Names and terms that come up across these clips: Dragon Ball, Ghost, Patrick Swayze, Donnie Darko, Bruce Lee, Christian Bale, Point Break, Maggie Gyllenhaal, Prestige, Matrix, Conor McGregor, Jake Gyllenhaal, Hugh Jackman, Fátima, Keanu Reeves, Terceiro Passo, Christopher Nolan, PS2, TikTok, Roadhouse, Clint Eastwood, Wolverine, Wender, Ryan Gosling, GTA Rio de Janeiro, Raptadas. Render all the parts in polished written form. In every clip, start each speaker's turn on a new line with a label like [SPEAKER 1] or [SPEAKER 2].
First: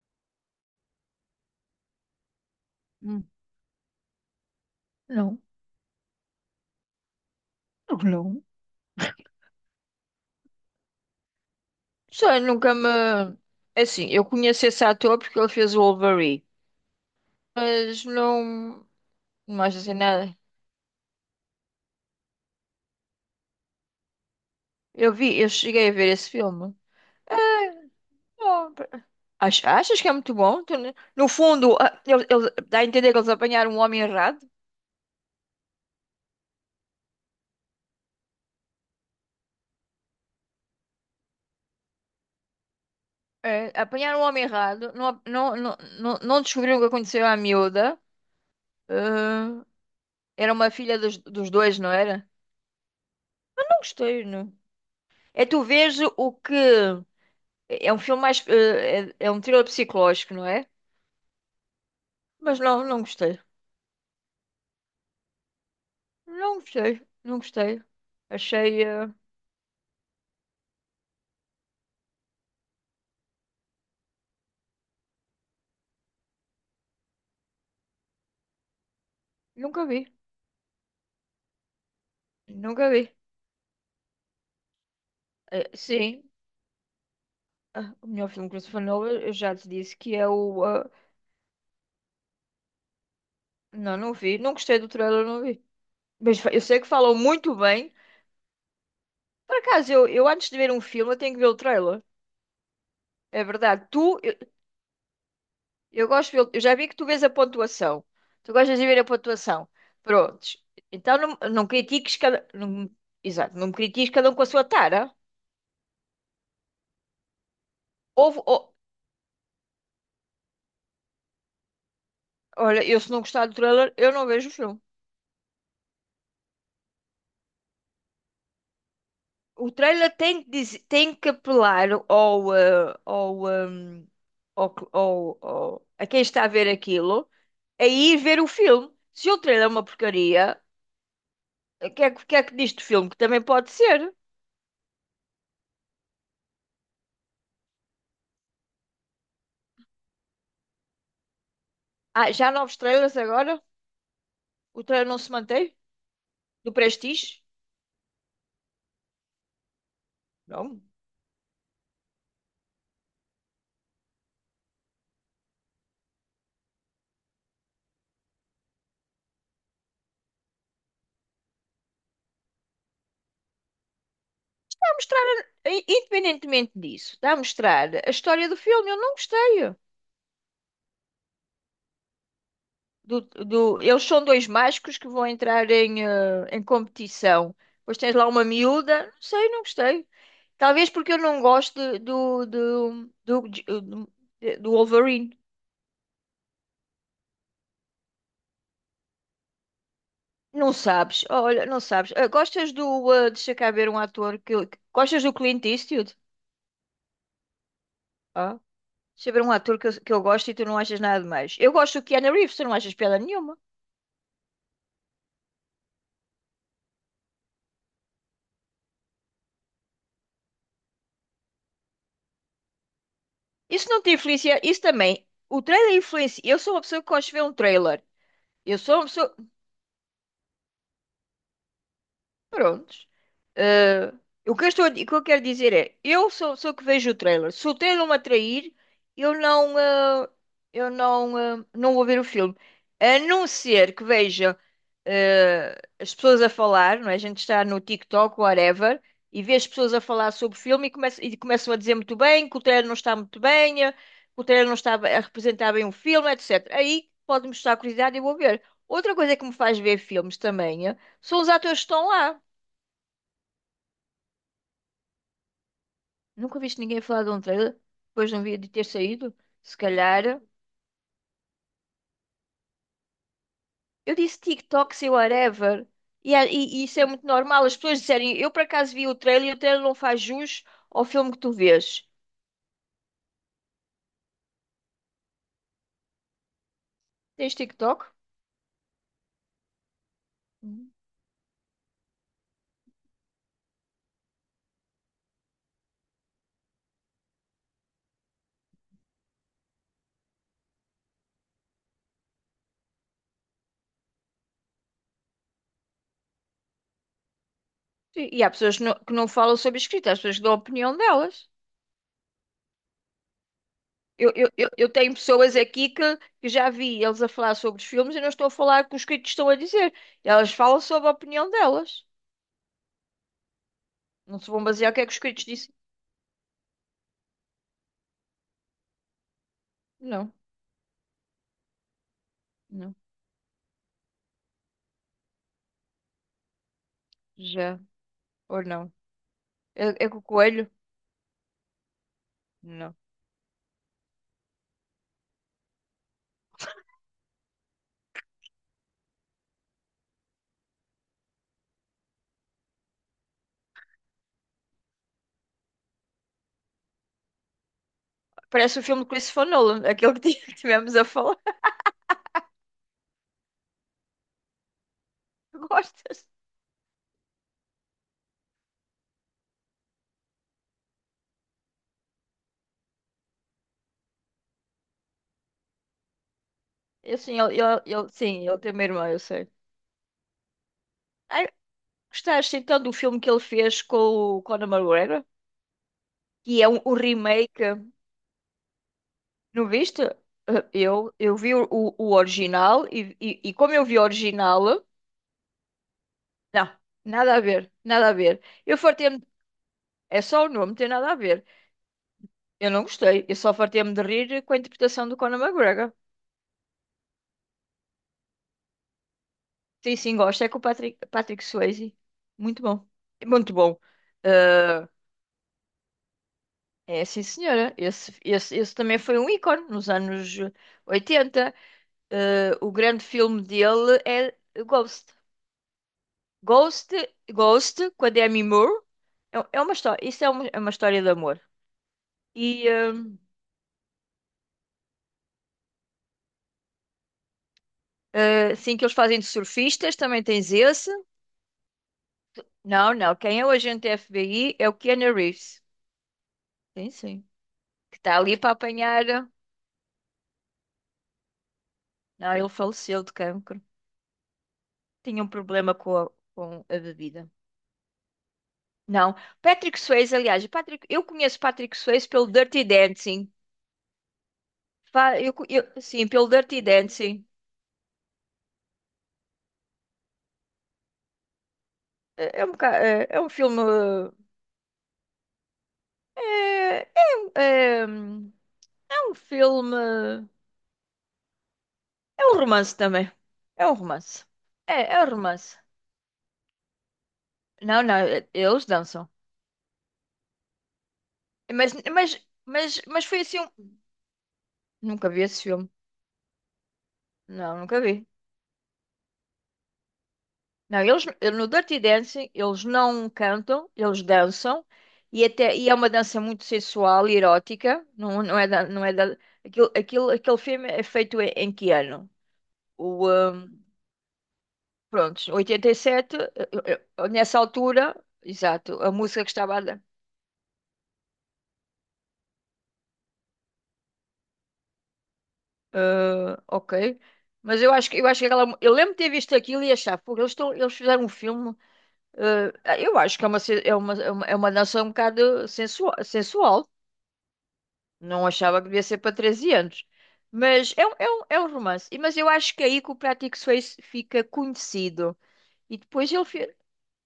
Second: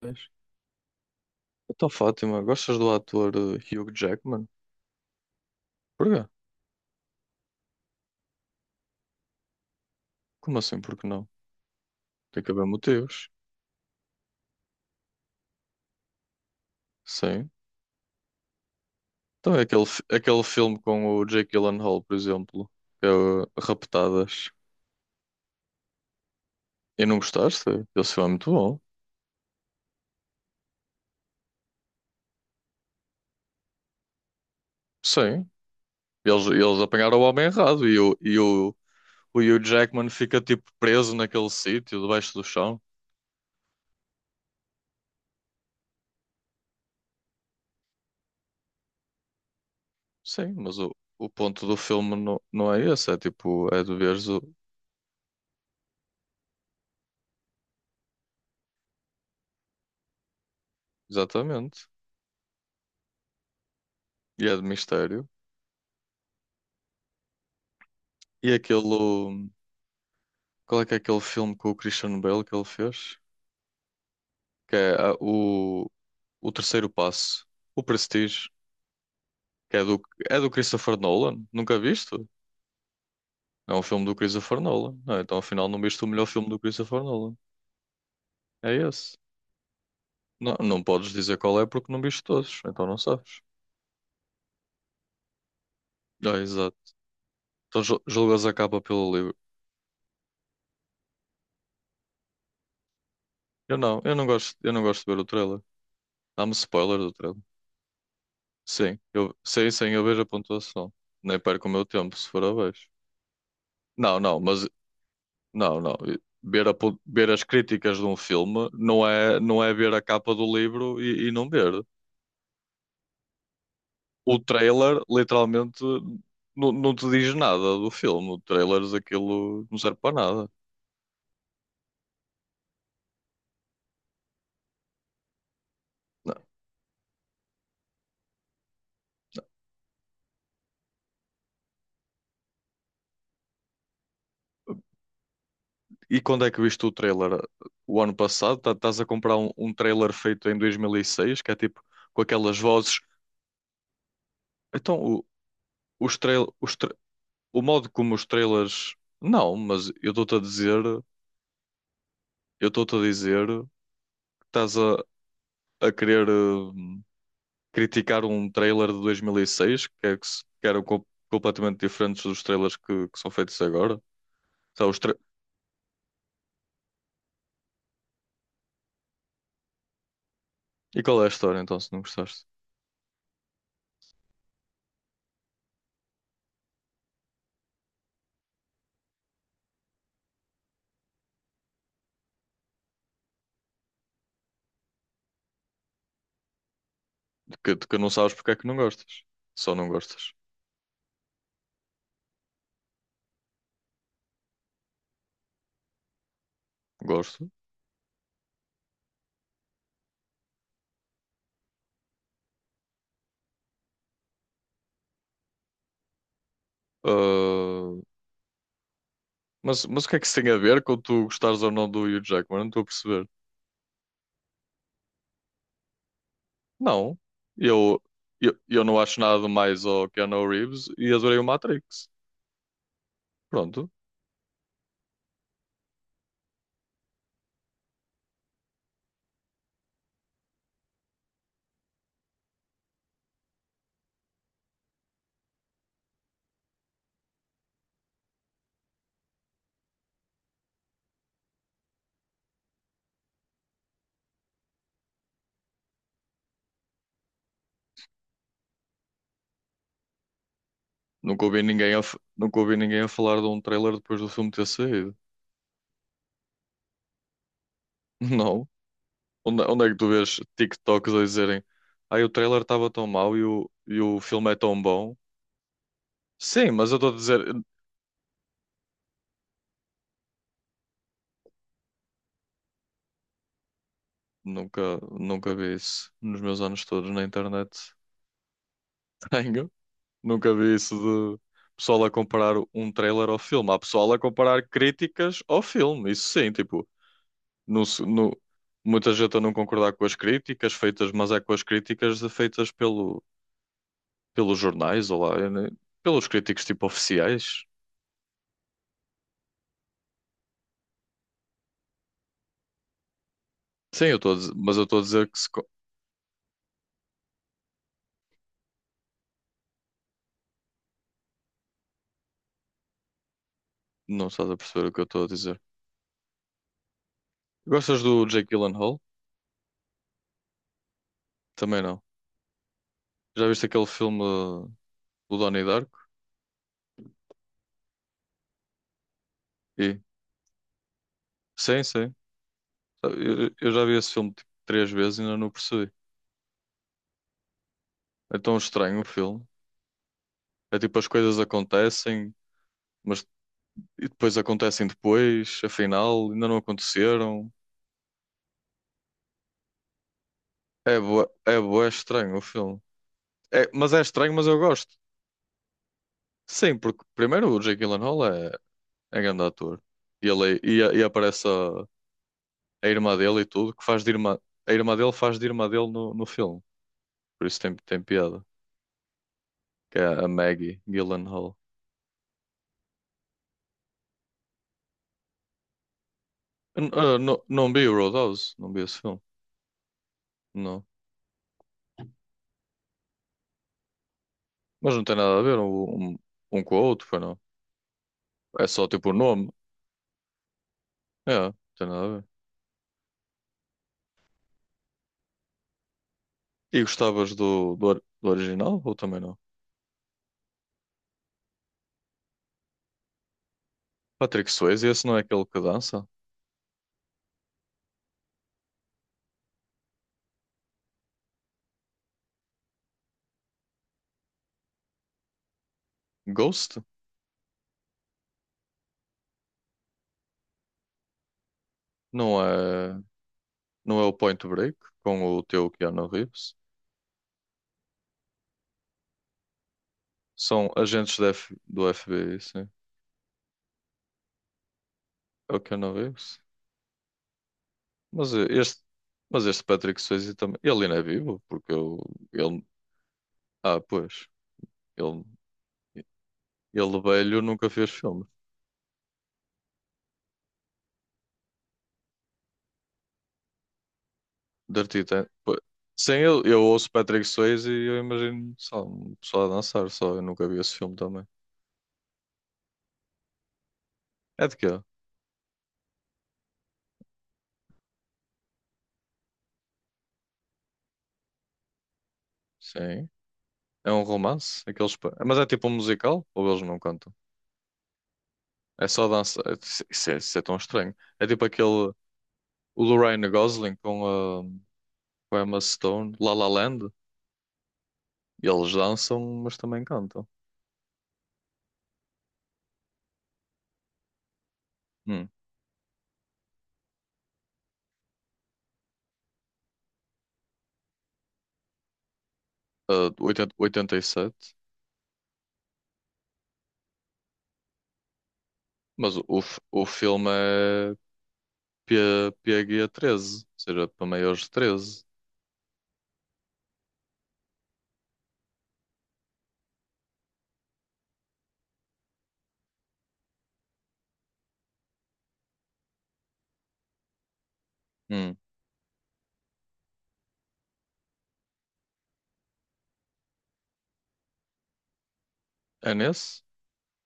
[SPEAKER 1] Pois. Então, Fátima, gostas do
[SPEAKER 2] Hum.
[SPEAKER 1] ator Hugh Jackman?
[SPEAKER 2] Não,
[SPEAKER 1] Porquê?
[SPEAKER 2] não.
[SPEAKER 1] Como assim, porque não?
[SPEAKER 2] Sei,
[SPEAKER 1] Tem que haver
[SPEAKER 2] nunca me.
[SPEAKER 1] motivos.
[SPEAKER 2] Assim, eu conheço esse ator porque ele fez o Wolverine,
[SPEAKER 1] Sim.
[SPEAKER 2] mas não.
[SPEAKER 1] Então
[SPEAKER 2] Não
[SPEAKER 1] é
[SPEAKER 2] mais
[SPEAKER 1] aquele,
[SPEAKER 2] assim nada.
[SPEAKER 1] aquele filme com o Jake Gyllenhaal, por exemplo, que é o Raptadas.
[SPEAKER 2] Eu vi, eu cheguei a ver esse filme.
[SPEAKER 1] E não
[SPEAKER 2] É,
[SPEAKER 1] gostaste? Esse filme é muito
[SPEAKER 2] não,
[SPEAKER 1] bom.
[SPEAKER 2] achas que é muito bom? No fundo, dá a entender que eles apanharam um homem errado.
[SPEAKER 1] Sim. Eles apanharam o homem errado e o Hugh Jackman fica tipo preso naquele sítio, debaixo do chão.
[SPEAKER 2] É, apanharam um homem errado, não, não, não, não, não descobriram o que aconteceu à miúda. Ah, era
[SPEAKER 1] Sim,
[SPEAKER 2] uma
[SPEAKER 1] mas o,
[SPEAKER 2] filha dos,
[SPEAKER 1] o
[SPEAKER 2] dos
[SPEAKER 1] ponto do
[SPEAKER 2] dois, não
[SPEAKER 1] filme
[SPEAKER 2] era?
[SPEAKER 1] não é esse. É tipo,
[SPEAKER 2] Não
[SPEAKER 1] é de
[SPEAKER 2] gostei,
[SPEAKER 1] veres o...
[SPEAKER 2] não. É tu vês o que. É um filme mais. É um thriller psicológico, não é?
[SPEAKER 1] Exatamente.
[SPEAKER 2] Mas não, não gostei.
[SPEAKER 1] E é de mistério.
[SPEAKER 2] Não gostei. Não gostei.
[SPEAKER 1] E aquele.
[SPEAKER 2] Achei.
[SPEAKER 1] Qual é que é aquele filme com o Christian Bale que ele fez? Que é o Terceiro Passo, o Prestige, que é
[SPEAKER 2] Nunca
[SPEAKER 1] do,
[SPEAKER 2] vi.
[SPEAKER 1] é do Christopher Nolan. Nunca viste?
[SPEAKER 2] Nunca vi.
[SPEAKER 1] É um filme do Christopher Nolan. Ah, então afinal
[SPEAKER 2] Eh,
[SPEAKER 1] não viste o
[SPEAKER 2] sim.
[SPEAKER 1] melhor filme do Christopher Nolan.
[SPEAKER 2] O melhor filme que
[SPEAKER 1] É
[SPEAKER 2] Christopher
[SPEAKER 1] esse.
[SPEAKER 2] Nolan, eu já te disse que é
[SPEAKER 1] Não,
[SPEAKER 2] o.
[SPEAKER 1] não podes dizer qual é porque não viste todos, então não sabes.
[SPEAKER 2] Não, não vi. Não gostei do trailer, não vi.
[SPEAKER 1] Ah,
[SPEAKER 2] Mas eu
[SPEAKER 1] exato.
[SPEAKER 2] sei que falam muito
[SPEAKER 1] Então
[SPEAKER 2] bem.
[SPEAKER 1] julgas a capa pelo livro.
[SPEAKER 2] Por acaso, eu antes de ver um filme, eu tenho que ver o trailer. É
[SPEAKER 1] Eu
[SPEAKER 2] verdade.
[SPEAKER 1] não, eu
[SPEAKER 2] Tu,
[SPEAKER 1] não
[SPEAKER 2] eu,
[SPEAKER 1] gosto, eu não gosto de ver o trailer.
[SPEAKER 2] Eu gosto,
[SPEAKER 1] Dá-me
[SPEAKER 2] eu já vi que
[SPEAKER 1] spoiler
[SPEAKER 2] tu
[SPEAKER 1] do
[SPEAKER 2] vês a
[SPEAKER 1] trailer.
[SPEAKER 2] pontuação. Tu gostas de
[SPEAKER 1] Sim,
[SPEAKER 2] ver a pontuação.
[SPEAKER 1] sei sim, eu vejo a
[SPEAKER 2] Prontos.
[SPEAKER 1] pontuação.
[SPEAKER 2] Então
[SPEAKER 1] Nem
[SPEAKER 2] não, não
[SPEAKER 1] perco o meu tempo
[SPEAKER 2] critiques
[SPEAKER 1] se for
[SPEAKER 2] cada.
[SPEAKER 1] abaixo.
[SPEAKER 2] Não, exato, não me critiques
[SPEAKER 1] Não,
[SPEAKER 2] cada um
[SPEAKER 1] não,
[SPEAKER 2] com a sua
[SPEAKER 1] mas...
[SPEAKER 2] tara.
[SPEAKER 1] não, não. Ver as críticas de um
[SPEAKER 2] Houve,
[SPEAKER 1] filme não é ver a capa do livro e não ver.
[SPEAKER 2] olha, eu se não gostar do trailer, eu não
[SPEAKER 1] O
[SPEAKER 2] vejo o filme.
[SPEAKER 1] trailer, literalmente, não te diz nada do filme. O trailer, aquilo
[SPEAKER 2] O
[SPEAKER 1] não serve
[SPEAKER 2] trailer
[SPEAKER 1] para
[SPEAKER 2] tem
[SPEAKER 1] nada.
[SPEAKER 2] que, dizer, tem que apelar ao, eh, ao, ao, que- ao- ao- a quem
[SPEAKER 1] Não.
[SPEAKER 2] está a ver aquilo a ir ver o filme. Se o trailer é uma porcaria, o que é que diz do filme? Que também pode ser.
[SPEAKER 1] E quando é que viste o trailer? O ano passado? Estás a comprar um trailer feito em 2006, que é tipo com
[SPEAKER 2] Ah, já há
[SPEAKER 1] aquelas
[SPEAKER 2] novos
[SPEAKER 1] vozes.
[SPEAKER 2] trailers agora? O
[SPEAKER 1] Então,
[SPEAKER 2] trailer não se mantém?
[SPEAKER 1] os trail,
[SPEAKER 2] Do
[SPEAKER 1] os tra-
[SPEAKER 2] Prestige.
[SPEAKER 1] o modo como os trailers. Não, mas eu estou-te a
[SPEAKER 2] Não.
[SPEAKER 1] dizer, eu estou-te a dizer que estás a querer, criticar um trailer de 2006 que, é que, se- que eram completamente diferentes dos trailers que são feitos agora.
[SPEAKER 2] Está
[SPEAKER 1] Sabe,
[SPEAKER 2] a
[SPEAKER 1] os tra-
[SPEAKER 2] mostrar, independentemente disso, está a mostrar a história do filme. Eu não gostei.
[SPEAKER 1] E qual é a história então, se não gostaste?
[SPEAKER 2] Eles são dois mágicos que vão entrar em competição. Depois tens lá uma miúda. Não sei, não gostei. Talvez porque eu não gosto do, do, do Wolverine.
[SPEAKER 1] De que não sabes porque é que não gostas. Só não gostas.
[SPEAKER 2] Não sabes, olha, não sabes. Ah, gostas do. Deixa cá ver um ator que. Gostas do Clint Eastwood?
[SPEAKER 1] Gosto.
[SPEAKER 2] Ah. Sobre um ator que eu gosto e tu não achas nada de mais. Eu gosto do Keanu Reeves, tu não achas piada nenhuma.
[SPEAKER 1] Ah, mas o que é que isso tem a ver com tu gostares ou não do Hugh Jackman? Não estou a perceber.
[SPEAKER 2] Isso não te influencia, isso também. O trailer influencia. Eu sou uma pessoa que
[SPEAKER 1] Não.
[SPEAKER 2] gosto de ver um
[SPEAKER 1] Eu,
[SPEAKER 2] trailer.
[SPEAKER 1] eu,
[SPEAKER 2] Eu
[SPEAKER 1] eu
[SPEAKER 2] sou
[SPEAKER 1] não
[SPEAKER 2] uma
[SPEAKER 1] acho
[SPEAKER 2] pessoa.
[SPEAKER 1] nada mais ao Keanu Reeves e adorei o Matrix.
[SPEAKER 2] Prontos.
[SPEAKER 1] Pronto.
[SPEAKER 2] Eh, o que eu estou, o que eu quero dizer é, eu sou que vejo o trailer. Se o trailer me atrair, eu não, eh, eu não, eh, não vou ver o filme. A não ser que veja, as pessoas a falar, não é? A gente está no TikTok, whatever, e vê as pessoas a falar sobre o filme e, começam a dizer muito bem que o trailer não está muito bem, que o trailer não está a representar bem o filme, etc. Aí pode-me estar curiosidade e eu vou ver. Outra coisa que me faz ver filmes também, são
[SPEAKER 1] Nunca
[SPEAKER 2] os
[SPEAKER 1] ouvi
[SPEAKER 2] atores que
[SPEAKER 1] ninguém a,
[SPEAKER 2] estão
[SPEAKER 1] f-
[SPEAKER 2] lá.
[SPEAKER 1] nunca ouvi ninguém a falar de um trailer depois do filme ter saído.
[SPEAKER 2] Nunca viste ninguém falar de um trailer depois de um
[SPEAKER 1] Não.
[SPEAKER 2] vídeo ter saído?
[SPEAKER 1] Onde,
[SPEAKER 2] Se
[SPEAKER 1] onde é que tu vês
[SPEAKER 2] calhar.
[SPEAKER 1] TikToks a dizerem ai o trailer estava tão mau e o, e
[SPEAKER 2] Eu
[SPEAKER 1] o
[SPEAKER 2] disse
[SPEAKER 1] filme é tão
[SPEAKER 2] TikTok, sei
[SPEAKER 1] bom?
[SPEAKER 2] whatever. E, é-
[SPEAKER 1] Sim,
[SPEAKER 2] e- e
[SPEAKER 1] mas eu
[SPEAKER 2] isso é
[SPEAKER 1] estou a
[SPEAKER 2] muito
[SPEAKER 1] dizer, eu
[SPEAKER 2] normal. As pessoas disserem, eu por acaso vi o trailer e o trailer não faz jus ao filme que tu vês.
[SPEAKER 1] nunca vi isso nos meus anos todos na
[SPEAKER 2] Tens
[SPEAKER 1] internet.
[SPEAKER 2] TikTok?
[SPEAKER 1] Tenho, nunca vi
[SPEAKER 2] Hum.
[SPEAKER 1] isso de pessoal a comparar um trailer ao filme. Há pessoal a comparar críticas ao filme, isso sim, tipo, no, se- no- muita gente a não concordar com as críticas feitas, mas é com as críticas feitas pelos jornais ou lá, eu nem- pelos críticos tipo oficiais.
[SPEAKER 2] Sim. E há pessoas que não falam sobre escrita, há pessoas que dão a opinião delas.
[SPEAKER 1] Sim, eu estou
[SPEAKER 2] Eu,
[SPEAKER 1] a
[SPEAKER 2] eu,
[SPEAKER 1] dizer,
[SPEAKER 2] eu,
[SPEAKER 1] mas eu
[SPEAKER 2] eu
[SPEAKER 1] estou a
[SPEAKER 2] tenho
[SPEAKER 1] dizer que se...
[SPEAKER 2] pessoas aqui que já vi eles a falar sobre os filmes e não estou a falar o que os críticos estão a dizer. Elas falam sobre a opinião delas.
[SPEAKER 1] Não
[SPEAKER 2] Não se
[SPEAKER 1] estás a
[SPEAKER 2] vão
[SPEAKER 1] perceber o
[SPEAKER 2] basear o
[SPEAKER 1] que
[SPEAKER 2] que
[SPEAKER 1] eu
[SPEAKER 2] é que os
[SPEAKER 1] estou a
[SPEAKER 2] críticos
[SPEAKER 1] dizer.
[SPEAKER 2] dizem.
[SPEAKER 1] Gostas do Jake Gyllenhaal?
[SPEAKER 2] Não,
[SPEAKER 1] Também não.
[SPEAKER 2] não.
[SPEAKER 1] Já viste aquele filme do Donnie Darko?
[SPEAKER 2] Já. Ou não.
[SPEAKER 1] E?
[SPEAKER 2] É com o coelho?
[SPEAKER 1] Sim, sim.
[SPEAKER 2] Não.
[SPEAKER 1] Eu já vi esse filme tipo, três vezes e ainda não percebi. É tão estranho o filme. É tipo as coisas acontecem, mas e depois acontecem depois, afinal, ainda não aconteceram.
[SPEAKER 2] Parece o filme do Christopher Nolan, aquele que tivemos a falar.
[SPEAKER 1] É bué estranho o filme. É, mas é estranho, mas eu gosto.
[SPEAKER 2] Gostas?
[SPEAKER 1] Sim, porque primeiro o Jake Gyllenhaal é grande ator. E ele, e aparece a irmã dele e tudo, que faz de irmã, a irmã dele faz de irmã dele no filme.
[SPEAKER 2] Eu, sim,
[SPEAKER 1] Por isso tem, tem piada.
[SPEAKER 2] sim, ele tem uma irmã, eu sei.
[SPEAKER 1] Que é a Maggie
[SPEAKER 2] Ai,
[SPEAKER 1] Gyllenhaal.
[SPEAKER 2] gostaste então do filme que ele fez com o Conor McGregor? Que é um,
[SPEAKER 1] Eu n-
[SPEAKER 2] um
[SPEAKER 1] eu não,
[SPEAKER 2] remake.
[SPEAKER 1] não vi o Roadhouse, não vi esse filme.
[SPEAKER 2] Não viste?
[SPEAKER 1] Não.
[SPEAKER 2] Eu vi o original e como eu vi o original,
[SPEAKER 1] Mas não tem nada a ver um
[SPEAKER 2] não,
[SPEAKER 1] com o outro, foi
[SPEAKER 2] nada
[SPEAKER 1] não.
[SPEAKER 2] a ver, nada a ver.
[SPEAKER 1] É
[SPEAKER 2] Eu
[SPEAKER 1] só tipo o
[SPEAKER 2] fartei-me,
[SPEAKER 1] nome.
[SPEAKER 2] é só o nome, não tem nada a
[SPEAKER 1] É,
[SPEAKER 2] ver.
[SPEAKER 1] não tem nada a ver.
[SPEAKER 2] Eu não gostei, eu só fartei-me de rir com a interpretação do Conor McGregor.
[SPEAKER 1] E gostavas do original ou também não?
[SPEAKER 2] Sim, sim, gosto. É com o Patrick Swayze. Muito bom. Muito bom.
[SPEAKER 1] Patrick Swayze,
[SPEAKER 2] Ah,
[SPEAKER 1] esse não é aquele que dança?
[SPEAKER 2] é, sim, senhora. Esse também foi um ícone nos anos 80. Ah, o grande filme dele é Ghost.
[SPEAKER 1] Ghost?
[SPEAKER 2] Ghost, Ghost, com a Demi Moore. É uma história, isso é uma história de amor.
[SPEAKER 1] Não
[SPEAKER 2] E ah,
[SPEAKER 1] é, não é o Point Break com o teu Keanu Reeves?
[SPEAKER 2] sim, que eles fazem de surfistas, também tens
[SPEAKER 1] São
[SPEAKER 2] esse.
[SPEAKER 1] agentes da do FBI, sim.
[SPEAKER 2] Não, não. Quem é o agente FBI é o Keanu
[SPEAKER 1] É o
[SPEAKER 2] Reeves.
[SPEAKER 1] Keanu Reeves?
[SPEAKER 2] Sim, sim. Que está
[SPEAKER 1] Mas
[SPEAKER 2] ali para apanhar.
[SPEAKER 1] este Patrick Swayze também. Ele ainda é vivo, porque eu,
[SPEAKER 2] Não, ele
[SPEAKER 1] ele.
[SPEAKER 2] faleceu de cancro.
[SPEAKER 1] Ah, pois.
[SPEAKER 2] Tinha
[SPEAKER 1] Ele,
[SPEAKER 2] um problema com a
[SPEAKER 1] ele
[SPEAKER 2] bebida.
[SPEAKER 1] velho nunca fez filme.
[SPEAKER 2] Não, Patrick Swayze, aliás, o Patrick, eu conheço Patrick Swayze pelo Dirty Dancing.
[SPEAKER 1] Dirty Tan- po-
[SPEAKER 2] Sim,
[SPEAKER 1] Sem
[SPEAKER 2] pelo
[SPEAKER 1] ele,
[SPEAKER 2] Dirty
[SPEAKER 1] eu ouço Patrick
[SPEAKER 2] Dancing.
[SPEAKER 1] Swayze e eu imagino só um pessoal a dançar, só. Eu nunca vi esse filme também.
[SPEAKER 2] É um filme.
[SPEAKER 1] É de quê?
[SPEAKER 2] É, é, um- é, um- é um filme. É um romance
[SPEAKER 1] Sim.
[SPEAKER 2] também. É um
[SPEAKER 1] É um
[SPEAKER 2] romance.
[SPEAKER 1] romance?
[SPEAKER 2] É,
[SPEAKER 1] Aqueles...
[SPEAKER 2] é um
[SPEAKER 1] Mas é
[SPEAKER 2] romance.
[SPEAKER 1] tipo um musical? Ou eles não cantam?
[SPEAKER 2] Não, não, eles
[SPEAKER 1] É só
[SPEAKER 2] dançam.
[SPEAKER 1] dança. É- Isso é tão estranho. É tipo
[SPEAKER 2] Mas,
[SPEAKER 1] aquele.
[SPEAKER 2] mas, mas,
[SPEAKER 1] O do
[SPEAKER 2] mas foi
[SPEAKER 1] Ryan
[SPEAKER 2] assim.
[SPEAKER 1] Gosling com a,
[SPEAKER 2] Nunca vi
[SPEAKER 1] com
[SPEAKER 2] esse
[SPEAKER 1] a Emma
[SPEAKER 2] filme.
[SPEAKER 1] Stone, La La Land.
[SPEAKER 2] Não, nunca vi.
[SPEAKER 1] E eles dançam, mas também cantam.
[SPEAKER 2] Não, eles no Dirty Dancing eles não cantam, eles dançam e
[SPEAKER 1] Hum.
[SPEAKER 2] até e é uma dança muito sensual e erótica. Não, aquele filme é feito em que ano?
[SPEAKER 1] Ah,
[SPEAKER 2] O
[SPEAKER 1] de 80,
[SPEAKER 2] um,
[SPEAKER 1] 87,
[SPEAKER 2] Pronto, 87, nessa altura, exato, a
[SPEAKER 1] mas o,
[SPEAKER 2] música que
[SPEAKER 1] o,
[SPEAKER 2] estava
[SPEAKER 1] f-
[SPEAKER 2] a dar.
[SPEAKER 1] o filme é P, P PG-13, ou seja, para maiores de 13.
[SPEAKER 2] Ah, ok. Mas eu acho que aquela, eu lembro de ter visto aquilo e achar, pô, eles fizeram um filme. eh, eu acho que é uma, é uma dança um bocado sensual, sensual. Não
[SPEAKER 1] Hum.
[SPEAKER 2] achava que devia ser para 13 anos. Mas é um romance. Mas eu acho que é aí que o Prático Suíço fica conhecido. E
[SPEAKER 1] É
[SPEAKER 2] depois ele,
[SPEAKER 1] nesse?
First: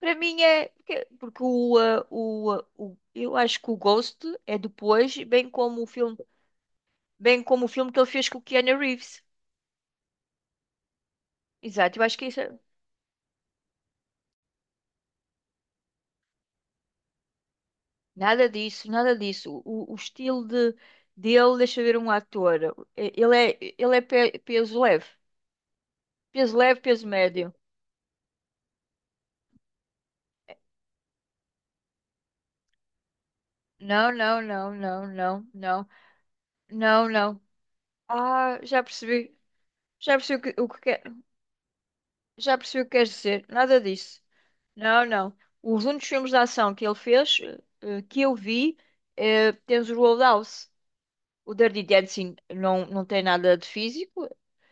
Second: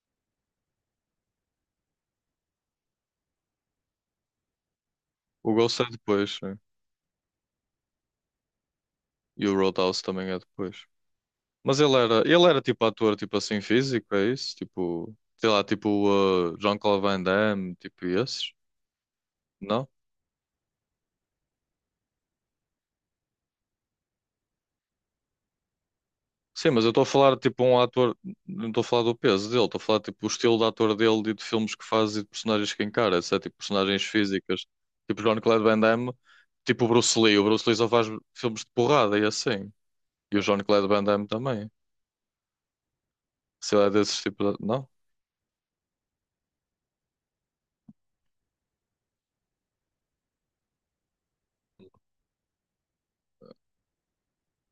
[SPEAKER 2] para mim, é. Porque eu acho que o Ghost é depois, bem
[SPEAKER 1] O Ghost
[SPEAKER 2] como o
[SPEAKER 1] é
[SPEAKER 2] filme,
[SPEAKER 1] depois, sim.
[SPEAKER 2] bem como o filme que ele fez com o Keanu Reeves.
[SPEAKER 1] E o Roadhouse também é depois. Mas ele
[SPEAKER 2] Exato, eu acho
[SPEAKER 1] era,
[SPEAKER 2] que isso.
[SPEAKER 1] ele era tipo ator, tipo assim, físico, é isso? Tipo, sei lá, tipo Jean-Claude Van Damme, tipo
[SPEAKER 2] Nada
[SPEAKER 1] esses?
[SPEAKER 2] disso, nada disso.
[SPEAKER 1] Não?
[SPEAKER 2] O estilo de, dele, deixa eu ver um ator. Ele é peso leve. Peso
[SPEAKER 1] Sim,
[SPEAKER 2] leve,
[SPEAKER 1] mas eu estou a
[SPEAKER 2] peso
[SPEAKER 1] falar
[SPEAKER 2] médio.
[SPEAKER 1] tipo um ator, não estou a falar do peso dele, estou a falar tipo o estilo de ator dele e de filmes que faz e de personagens que encara, etc. Tipo personagens
[SPEAKER 2] Não, não,
[SPEAKER 1] físicas,
[SPEAKER 2] não, não,
[SPEAKER 1] tipo
[SPEAKER 2] não,
[SPEAKER 1] Jean-Claude Van
[SPEAKER 2] não.
[SPEAKER 1] Damme, tipo o
[SPEAKER 2] Não,
[SPEAKER 1] Bruce Lee.
[SPEAKER 2] não.
[SPEAKER 1] O Bruce Lee só faz
[SPEAKER 2] Ah,
[SPEAKER 1] filmes de
[SPEAKER 2] já
[SPEAKER 1] porrada e
[SPEAKER 2] percebi.
[SPEAKER 1] assim.
[SPEAKER 2] Já
[SPEAKER 1] E o
[SPEAKER 2] percebi o que
[SPEAKER 1] Jean-Claude Van
[SPEAKER 2] quer.
[SPEAKER 1] Damme também.
[SPEAKER 2] Já percebi o que queres dizer.
[SPEAKER 1] Se
[SPEAKER 2] Nada
[SPEAKER 1] ele é desses
[SPEAKER 2] disso.
[SPEAKER 1] tipo, de... não?
[SPEAKER 2] Não, não. Os únicos filmes de ação que ele fez, que eu vi, temos o Roadhouse. O Dirty Dancing não, não tem nada de físico.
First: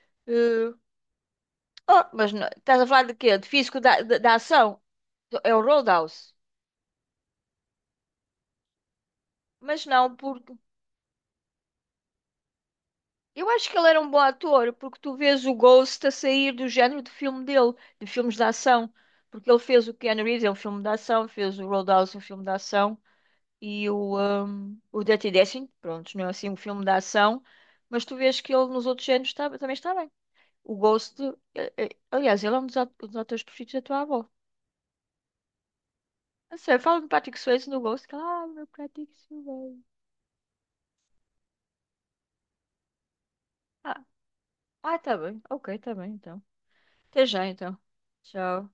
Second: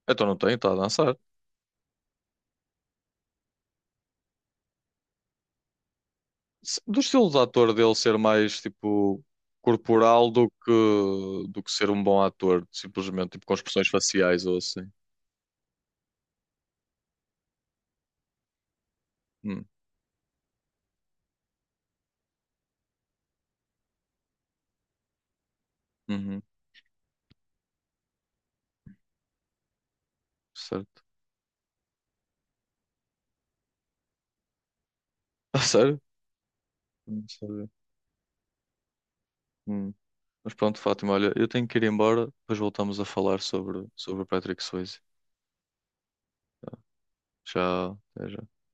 [SPEAKER 1] Então não tem, está
[SPEAKER 2] eh,
[SPEAKER 1] a dançar.
[SPEAKER 2] oh, mas estás a falar de quê? De físico da ação? É o Roadhouse.
[SPEAKER 1] Do estilo de ator dele ser mais tipo
[SPEAKER 2] Mas não,
[SPEAKER 1] corporal
[SPEAKER 2] por,
[SPEAKER 1] do que ser um bom ator, simplesmente tipo
[SPEAKER 2] eu
[SPEAKER 1] com
[SPEAKER 2] acho que
[SPEAKER 1] expressões
[SPEAKER 2] ele era um bom
[SPEAKER 1] faciais ou
[SPEAKER 2] ator,
[SPEAKER 1] assim.
[SPEAKER 2] porque tu vês o Ghost a sair do género de filme dele, de filmes de ação. Porque ele
[SPEAKER 1] Hum,
[SPEAKER 2] fez o Keanu Reeves, é um filme de ação, fez o Roadhouse, é um filme de ação, e o Dirty Dancing, pronto, não é
[SPEAKER 1] uhum,
[SPEAKER 2] assim um filme de ação, mas tu vês que ele nos outros géneros também está bem. O
[SPEAKER 1] certo.
[SPEAKER 2] Ghost, aliás, ele é um dos atores preferidos da tua avó.
[SPEAKER 1] Ah, sério?
[SPEAKER 2] Não sei, fala de
[SPEAKER 1] Não
[SPEAKER 2] Patrick
[SPEAKER 1] sabia.
[SPEAKER 2] Swayze no Ghost, que ela, ah, meu Patrick Swayze.
[SPEAKER 1] Hum. Mas pronto, Fátima, olha, eu tenho que ir embora, depois voltamos a falar sobre,
[SPEAKER 2] Ah,
[SPEAKER 1] sobre o Patrick Swayze.
[SPEAKER 2] tá bem, ok, tá bem, então. Até já, então.
[SPEAKER 1] Já, já.
[SPEAKER 2] Tchau.